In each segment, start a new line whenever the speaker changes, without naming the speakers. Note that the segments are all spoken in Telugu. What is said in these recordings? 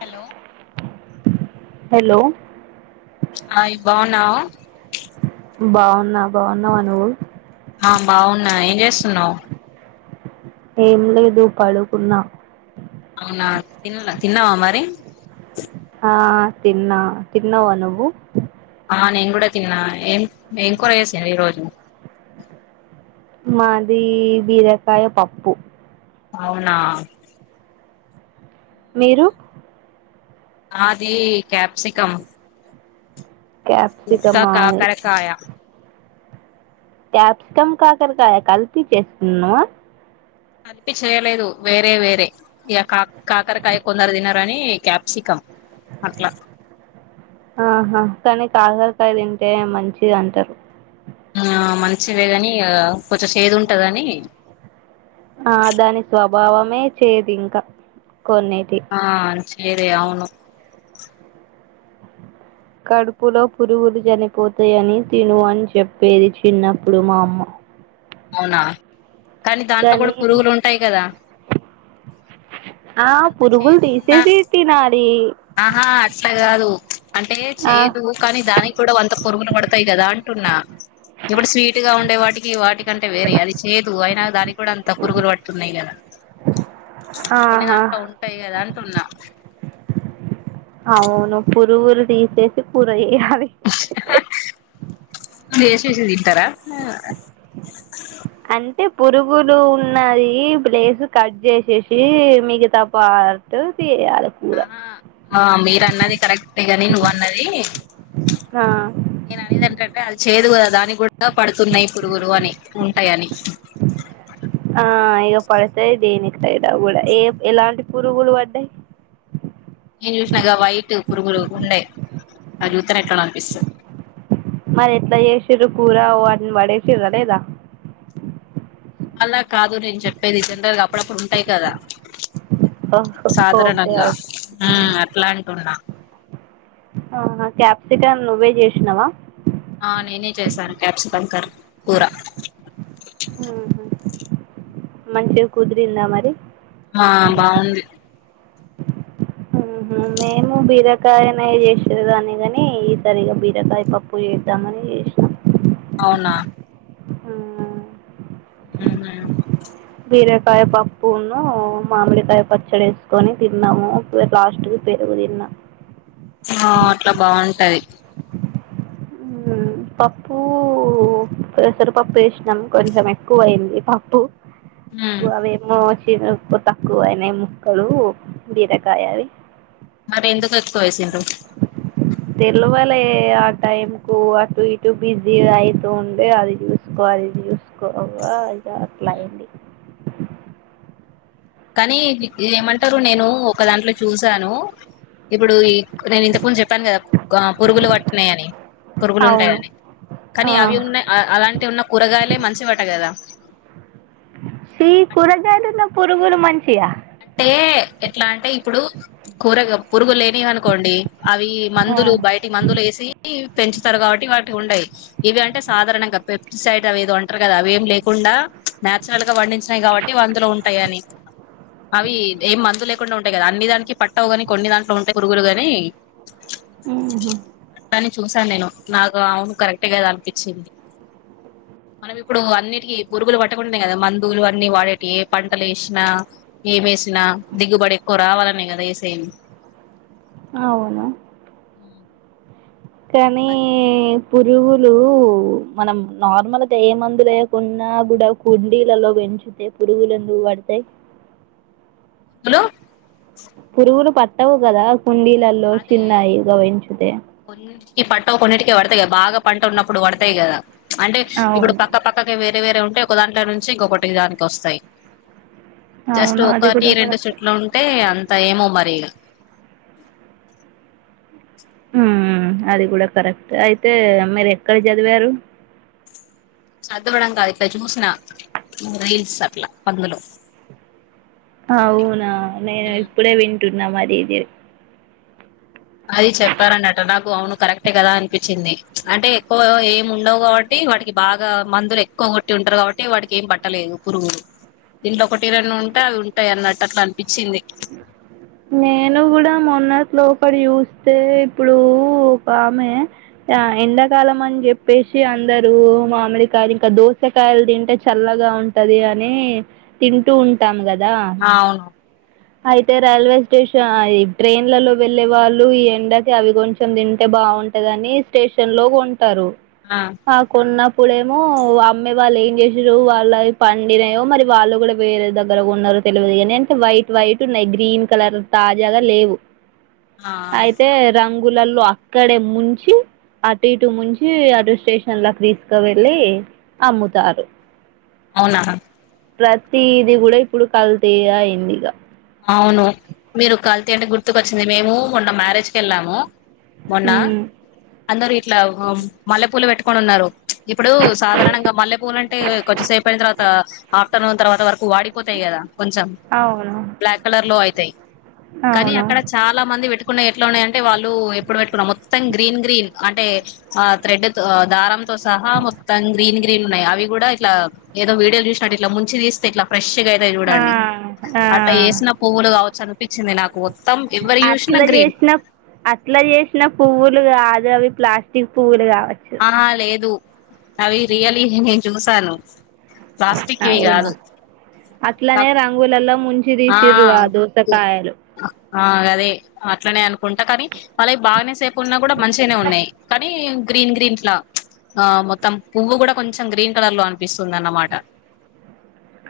హలో
హలో
హాయ్ బావున్నావ
బాగున్నా, బావున్నావా నువ్వు?
ఆ బాగున్నా, ఏం చేస్తున్నావ్?
ఏం లేదు పడుకున్నా
అవునా తిన్ల తిన్నవా మరి
ఆ తిన్నా, తిన్నావ నువ్వు?
ఆ నేను కూడ తిన్నా, ఏం కూర చేసింరు ఈ రోజు
మాది బీరకాయ పప్పు
అవునా
మీరు
మాదీ క్యాప్సికం ఇంకా
క్యాప్సికమా
కాకరకాయ
క్యాప్సికం, కాకరకాయ కలిపి చేస్తున్నవ?
కలిపి చేయలేదు. వేరే వేరే ఇగ కాకరకాయ కొందరు తినరనీ క్యాప్సికం అట్లా
ఆ హా కానీ కాకరకాయ తింటే మంచిది అంటారు.
ఆ మంచిదే గాని, కొంచెం చేదు ఉంటదనీ
ఆ దాని స్వభావమే చేదు ఇంక కొన్నీటి
ఆ చేదే అవును
కడుపులో పురుగులు చనిపోతాయని తిను అని చెప్పేది చిన్నప్పుడు మా అమ్మ
అవునా దాంట్లో కూడా
కానీ,
పురుగులు ఉంటాయి కదా
ఆ
అంత
పురుగులు
చేదు ఉన్నా
తీసేసి తినాలి
ఆహా అట్లా కాదు, అంటే
ఆ
చేయ్యదు కానీ దానికి కూడా వంత పురుగులు పడతాయి కదా దాంటున్నా ఎపుడు స్వీట్ గా ఉండే వాటికి, వాటికంటే వేరె యాది ఛేదు, అయినగాని కూడ అంత పురుగులు పట్టున్నాయ్ కదా. కొన్ని
ఆహా
దాంట్లో ఉంటయ్ కదా అంటున్నా
అవును పురుగులు తీసేసి కూర చె అది
[unintelligible]
అంటే పురుగులు ఉన్నది ప్లేస్ కట్ చేసేసి మిగతా పార్ట్ తీయాలి కూర
ఆహా ఆ మీరు అన్నది కరెక్టే గాని నువ్వ అన్నది
ఆ
నేను అనేది ఏంటంటే అది చేదు కద దానికి కూడా గా పడుతున్నాయి పురుగురు అని ఉంటాయని
పడతాయిదేని ద కూడా ఏ ఎలాంటి పురుగులు పడ్డాయి
నేను చూసినగా వైట్ పురుగులు ఉన్నాయి అవి చూస్తేనే ఎట్లనో అనిపిస్తుంది.
మరి ఎట్లా చేసిండ్రు కూర వాటిని పడేసిరా లేదా
ఇవాళ కాదు నేను చెప్పేది జనరల్ గా అప్పుడప్పుడు ఉంటాయి కదా
ఓహో ఓకే
సాధారణంగా
ఓకే
అట్లాంటున్నా
ఆ క్యాప్సికమ్ నువ్వే చేసినవా
ఆ నేనే చేశాను క్యాప్సికం కరీ కూర
ఉహు. మంచిగా కుదిరిందా మరి
ఆ బాగుంది
ఉహు మేము బీరకాయనే చేసేదాన్నే కాని ఈ సరిగా బీరకాయ పప్పు చేద్దామని చేసినా
అవునా
ఊ
ఉహు
బీరకాయ పప్పును మామిడికాయ పచ్చడి వేసుకొని తిన్నాము లాస్ట్కు పెరుగు తిన్నా
ఆ అట్లా బాగుంటది
పప్పు పెసరపప్పు ఏసినం కొంచెం ఎక్కువ అయింది పప్పు
మ్మ్
అవి మో చికు తక్కువ అయినా ముక్కలు బీరకాయవి
మరి ఎందుకుత్కో వేసిర్రు
తెలువలే ఆ టైం కు అటు ఇటు బిజీ అయితూ ఉండే అది చూసుకో అది చూసుకోగా ఇది అట్లా అయింది
కానీ ఏమంటారు నేను ఒక దాంట్లో చూసాను ఇప్పుడు ఈ నేను ఇంతకుందు చెప్పాను కదా పురుగులు నేను ఇంతకముందు చెప్పాను కదా పురుగులు పట్న్నాయియని పురుగులు
అవును
ఉంటాయని
ఆ
కానీ అవి ఉన్నాయి అలాంటి ఉన్న కూరగాయలే మంచివట కదా
సి కూరగాయలున్న పురుగులు మంచిగా
అంటే ఎట్లా అంటే ఇప్పుడు కూరగా పురుగు లేనివనుకోండి అవి
ఆ
మందులు బయటి మందులు యేసి పెంచుతారు కాబట్టి వాటికి ఉండయి ఇవి అంటే సాధారణంగా పెప్టిసైడ్ అవి ఏదో అంటారు కదా ఆవేం లేకుండా న్యాచురల్గా వండించినాయి కాబట్టి అందులో ఉంటాయి అని అవి ఏం మందు లేకుండా ఉంటాయి కదా అన్ని దానికి పట్టవు కానీ కొన్ని దాంట్లో ఉంటాయి పురుగురు గాని
ఉహు
అని చూసాను నేను నాకు అవును కరెక్టే కదా అనిపించింది మనం ఇప్పుడు అన్నిటికి పురుగులు పట్టకుండనె కదా మందువులు అన్ని వాడేటివి పంటలు ఏసినా ఏమేసినా దిగుబడి ఎక్కువ రావాలనే కదా ఏసేది
అవును కానీ
అది
పురుగులు మనం నార్మల్ గా ఏ మందు లేకున్నా కూడా కుండీలలో పెంచుతే పురుగులు ఎందుకు పడతాయి
హలో
పురుగులు పట్టవు కదా కుండీలలో
అదే
చిన్నాయిగ వంచుతే
ఈ పట్టవు కొన్నిటికే పడతాయి కదా బాగా పంట ఉన్నప్పుడు పడతాయి కదా అంటే ఇప్పుడు
అవును
పక్క పక్కకే వేరే వేర వేరే ఉంటే ఒకదాంట్ల నుంచి ఇంకొకటి దానికి వస్తాయి జస్ట్
అవును అది
ఒకటి
కూడా
రెండు
కరెక్ట్
చెట్లు ఉంటే అం సైమో ఏమో మరి
ఉమ్ అది కూడా కరెక్ట్ అయితే మీరు ఎక్కడ చదివారు
చదువడం కాదు ఇట్ల చూసిన రీల్స్ అట్ల పందులో
అవున నేను ఇప్పుడే వింట టున్న మరి ఇది
అది చెప్పారన్నట నాకు అవును కరెక్టే కదా అనిపించింది అంటే ఎక్కువ ఏమి ఉండవు కాబట్టి వాడికి బాగా మందులు ఎక్కువ కొట్టి ఉంటారు కాబట్టి వాడికి ఏం పట్టలేదు పురుగులు ఇంట్ల ఒకటి రన్న ఉంటే అవి ఉంటాయి అన్నట్టు అట్లా అనిపించింది
నేను కూడా మొన్నటి లోపటి చూస్తే ఇప్పుడు ఒక ఆమె ఎండాకాలం అని చెప్పేసి అందరూ మామిడికాయలు ఇంక దోసకాయలు తింటే చల్లగా ఉంటది అని తింటూ ఉంటాం కదా
ఆ ఆవును
అయితే రైల్వే స్టేషన్ ట్రైన్లలో వెళ్ళే వాళ్ళు ఈ ఎండకి అవి కొంచెం తింటే బాగుంటదని స్టేషన్ లో కొ టరు
ఆ
మాకున్న ఇప్పుడెమో అమ్మెవాళ్ళు ఏం చేసిరు వాళ్ళయి పండినయో మరి వాళ్ళు కూడ వేరె దగ్గర కొన్నరొ తెలవదు కని అంటే వైట్ వైట్ నెగ్ గ్రీన్ కలర్ తాజాగా లేవు
ఆ
అయితే రంగు గులల్లో అక్కడే ముంచి అటు ఇటు ముంచి అటు స్టేషన్లకి తీసుకు వెెళ్ళి అమ్ముతారు
అవునా
ప్రతిది కూడా ఇప్పుడు కల్తీ అయింది ఇక
అవును మీరు కల్తీ అంటే గుర్తుకొచ్చింది మేము మొన్న మ్యారేజ్కి వెళ్ళాము
ఉమ్
అందరు ఇట్లా మల్లెపూల పెట్టుకని ఉన్నారు ఇప్పుడు సాధారణంగా మల్లె పూలు అంటే కొంచెం సేపు అయిన తర్వాత త ఆఫ్టర్నూన్ తర్వాత వర వాడిపోతాయి కదా కొంచెం
అవును
బ్లాక్ కలర్ లో అయితాయి కానీ
అవును
అక్కడ చాలా మంది పెట్టుకున్నయి ఎట్లున్నాయంటే వాళ్ళు ఎప్పుడు పెట్టుకున్న మొత్తం గ్రీన్ గ్రీన్ అంటే ఆ త్రెడ్ దారంతో సహా మొత్తం గ్రీన్ గ్రీన్ ఉన్నాయి అవి కూడా ఇట్లా ఏదో వీడియోలు చూసినట్టు ఇట్లా ముంచి తీస్తే ఇట్లా ఫ్రెష్
ఆ ఆ
ఇలా వేసిన పువులు కావచ్చును పిచ్చి నలాకు
అట్లా చేసినం అట్లా చే చ్చిన పువ్వులుగాదు అవి ప్లాస్టిక్ పువ్వులుగా
ఆహా లేదు అవి రియలీ నేను చూసాను ప్లాస్టిక్వి
అవునా
కాదు
అట్లానే రంగులలో ముంచి తీసిర్రు ఆ దోసకాయలు
ఆ అదే అట్లానే అనుకుంటా కానీ వాళ్ళకి బాగానే సే ఉన్నా కూడా మంచిగానే ఉన్నాయి కానీ గ్రీన్ గ్రీన్లా ఆ మొత్తం పువ్వు కూడా కొంచెం గ్రీన్ కలర్ లో అనిపిస్తుంది అన్నమాట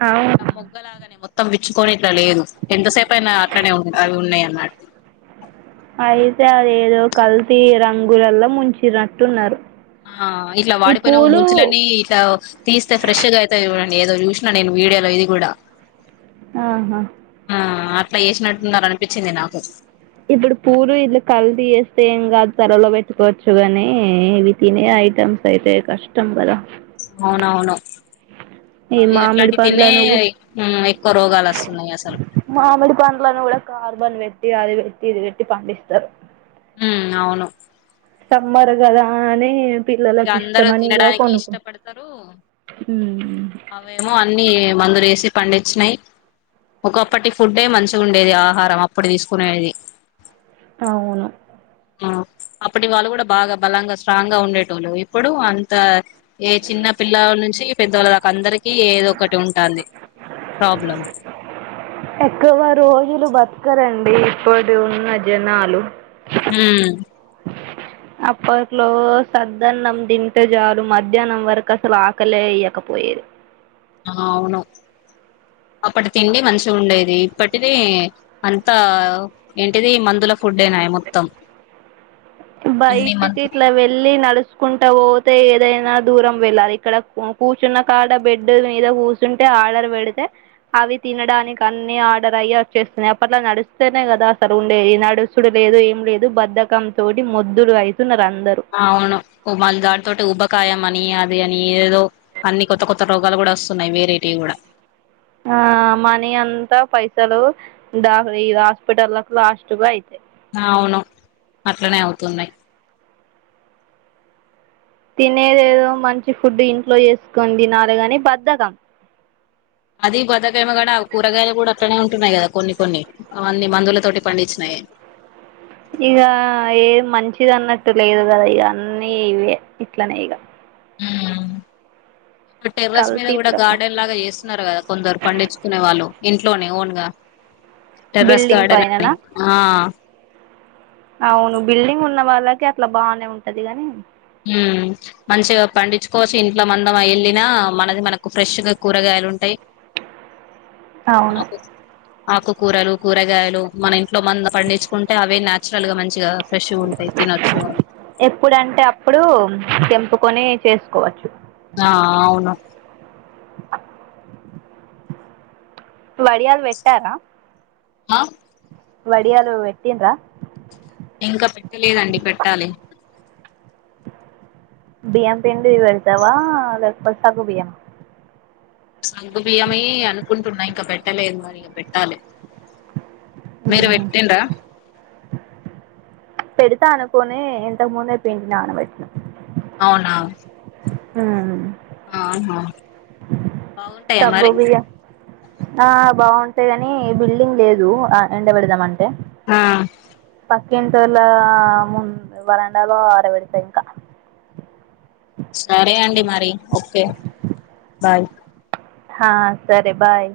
అవునా
మొగ్గ లాగనే మొ తం విచ్చుకొని ట్ల లేదు ఎంతసేపు అయినా అట్లానే అవి ఉన్నయ [inaudible]
అయితే అదేదో కల్తీ రంగులలో ముంచినట్టున్నారు
ఆ ఇట్లా
ఈ
వాడిపోయిన
పూలు
ముంచులన్నీ ఇట్లా తీస్తే ఫ్రేష్ అయితాయ్ చూడ ఏదో చూసినా నేను వీడియోలో ఇది కూడా
ఆహా
ఆ అట్లా వేసినట్టున్నారు అనిపిచ్చింది నాకు
ఇప్పుడు పూలు ఇట్లా కల్తీ చేేస్తే ఏం కాదు త్వరలో పెట్టుకోవచ్చు కానీ ఇవి తినే ఐటమ్స్ అయితే కష్టం కదా
అవునవును
ఏ
అవి
మామిడి
అట్లాంటి తినే
పండ్లను
హ్మ్. ఎక్కువ రోగాలు వస్తున్నాయి అసలు
మామిడి పండ్లను కూడా కార్బన్ అది పెట్టి ఇది పెట్టి పండిస్తారు
మ్ అవును
సమ్మర్ గదా అని
ఇక
పిల్లలకు
అందరు
ఇష్టమని ఇగ
తినడానికి
కొనుకు
ఇష్టపడతారు
ఉమ్
అవేమో అన్ని మందు వేసి పండించినయి ఒకప్పటి ఫుడ్డే మంచిగుండేది ఆహారం అప్పుడు తీసుకునేటిది
అవును
అప్పటి వాళ్ళు కూడా బాగా బలంగా స్ట్రాంగ్ గా ఉండేటోళ్లు ఇప్పుడు అంత ఏ చిన్న పిల్లవు నుంచి పెద్దోళ్ళ దాక అందరికి ఏదో ఒకటి ఉంటాంది ప్రాబ్లం
ఎక్కువ రోజులు బతకరండి ఇప్పుడు ఉన్న జనాలు
మ్
అప్పట్లో సద్దన్నం తింటే చాలు మధ్యాహ్నం వరకు అసలు ఆకలే అయ్యకపోయేది
అవును అప్పటి తిండి మంచిగుండేది ఇప్పటిది అంతా ఏంటిది మందుల ఫుడ్ ఏనాయె మొత్తం అన్ని
బైటికి
మందు
ఇట్ల వెళ్ళి నడుస్ చూసుకుంటా పోతే ఏదైనా దూరం వెళ్ళాలి ఇక్కడ కు కూర్చున్న కాడ బెడ్ మీద కూసుంటే ఆర్డర్ పెడితే అవి తినడానికి అన్ని ఆర్డర్ అయి వచ్చేస్తున్నాయి అప్పట్లా నడుస్తేనే కదా అసలు ఉండేది నడుసుడు లేదు ఏం లేదు బద్దకం తోటి మొద్దులు ఐతున్నార్ అన్
ఆ అవును మల్ల దనితోటి ఊబకాయం అని అద్ అది అని ఏదో అన్ని కొత్త కొత్త రోగాలు కూడా వస్తున్నాయి వేరైటీవి కూడా
ఆ మనీ అంతా పైసలు ద ఈ హాస్పిటల్లకు లాస్ట్కు అయితే
అవును అట్లనే అవుతున్నై
తినేదేదో మంచి ఫుడ్ ఇంట్లో చేసుకొని తినాలి గానీ బద్ధకం
అది బాదక్ ేమ గడ కూరగాయలు కూడా అట్లనే ఉంటున్నాయి కదా కొన్ని కొన్ని ఆవన్ని మందుల తోటి పండించినాయే
ఇగా ఏది మంచిది అన్నట్టు లేదు కదా ఇగా అన్ని ఇవే ఇట్లనే ఇగ
హ్మ్ టెర్రస్ మీద
కల్తీ
కూడా
ప్రప
గార్డెన్ లాగా చేస్తున్నారు కదా కొందరు పండించుకునే వాళ్ళు ఇంట్లోనే ఓన్గా టెర్రస్
బిల్డింగ్
గార్డన్ అని
పైననా
ఆ
అవును బిల్డింగ్ ఉన్న వాళ్ళకి అట్ల బానె ఉంటది గాని
మ్మ్ మంచిగా పండించుకోవచ్చు ఇంట్లో మందం వెళ్ళిన మనది మనకు ఫ్రెష్ గా కూరగాయలు ఉంటాయి
అవును
ఆకు ఆకుకూరలు కూరగాయలు మన ఇంట్లో మన పండించుకుంటే అవే నేచురల్ గా మంచిగా ఫ్రెష్ గా ఉంటాయి తినొచ్చు అవి
ఎప్పుడంటే అప్పుడు తెంపుకొని చేసుకోవచ్చు
ఆ అవును
వడియాల్ వెట్టారా
ఆ
వడియాలు వెట్టిన్రా
ఇంకా పెట్టలేదండి పెట్టాలి
బియ్యం పిండివి వెళ్తావా లేగపో సగు బియ్యం
సంగుబియంమే అనుకుంటున్నా ఇంక పెట్టలేదు మరి ఇక పెట్టాలి మీరు వేట్టిండ
పెడుతా అనుకొనే ఎంతకు ముందే పెండి నానాబెట్టిన్న
అవునా
హ్మ్
ఆ హా బాగుంటాయా
సగ్గు
మరి
బియ్యం ఆ బాగుంటాయి కని బిల్డింగ్ లేదు ఆ ఎండబడదాం అంటే
ఆా
పక్క ఇంటోల్ల ము వరండలో అరవడితా ఇంకా
సరే అండి మరి ఒకే బాయ్
హ సరే బాయ్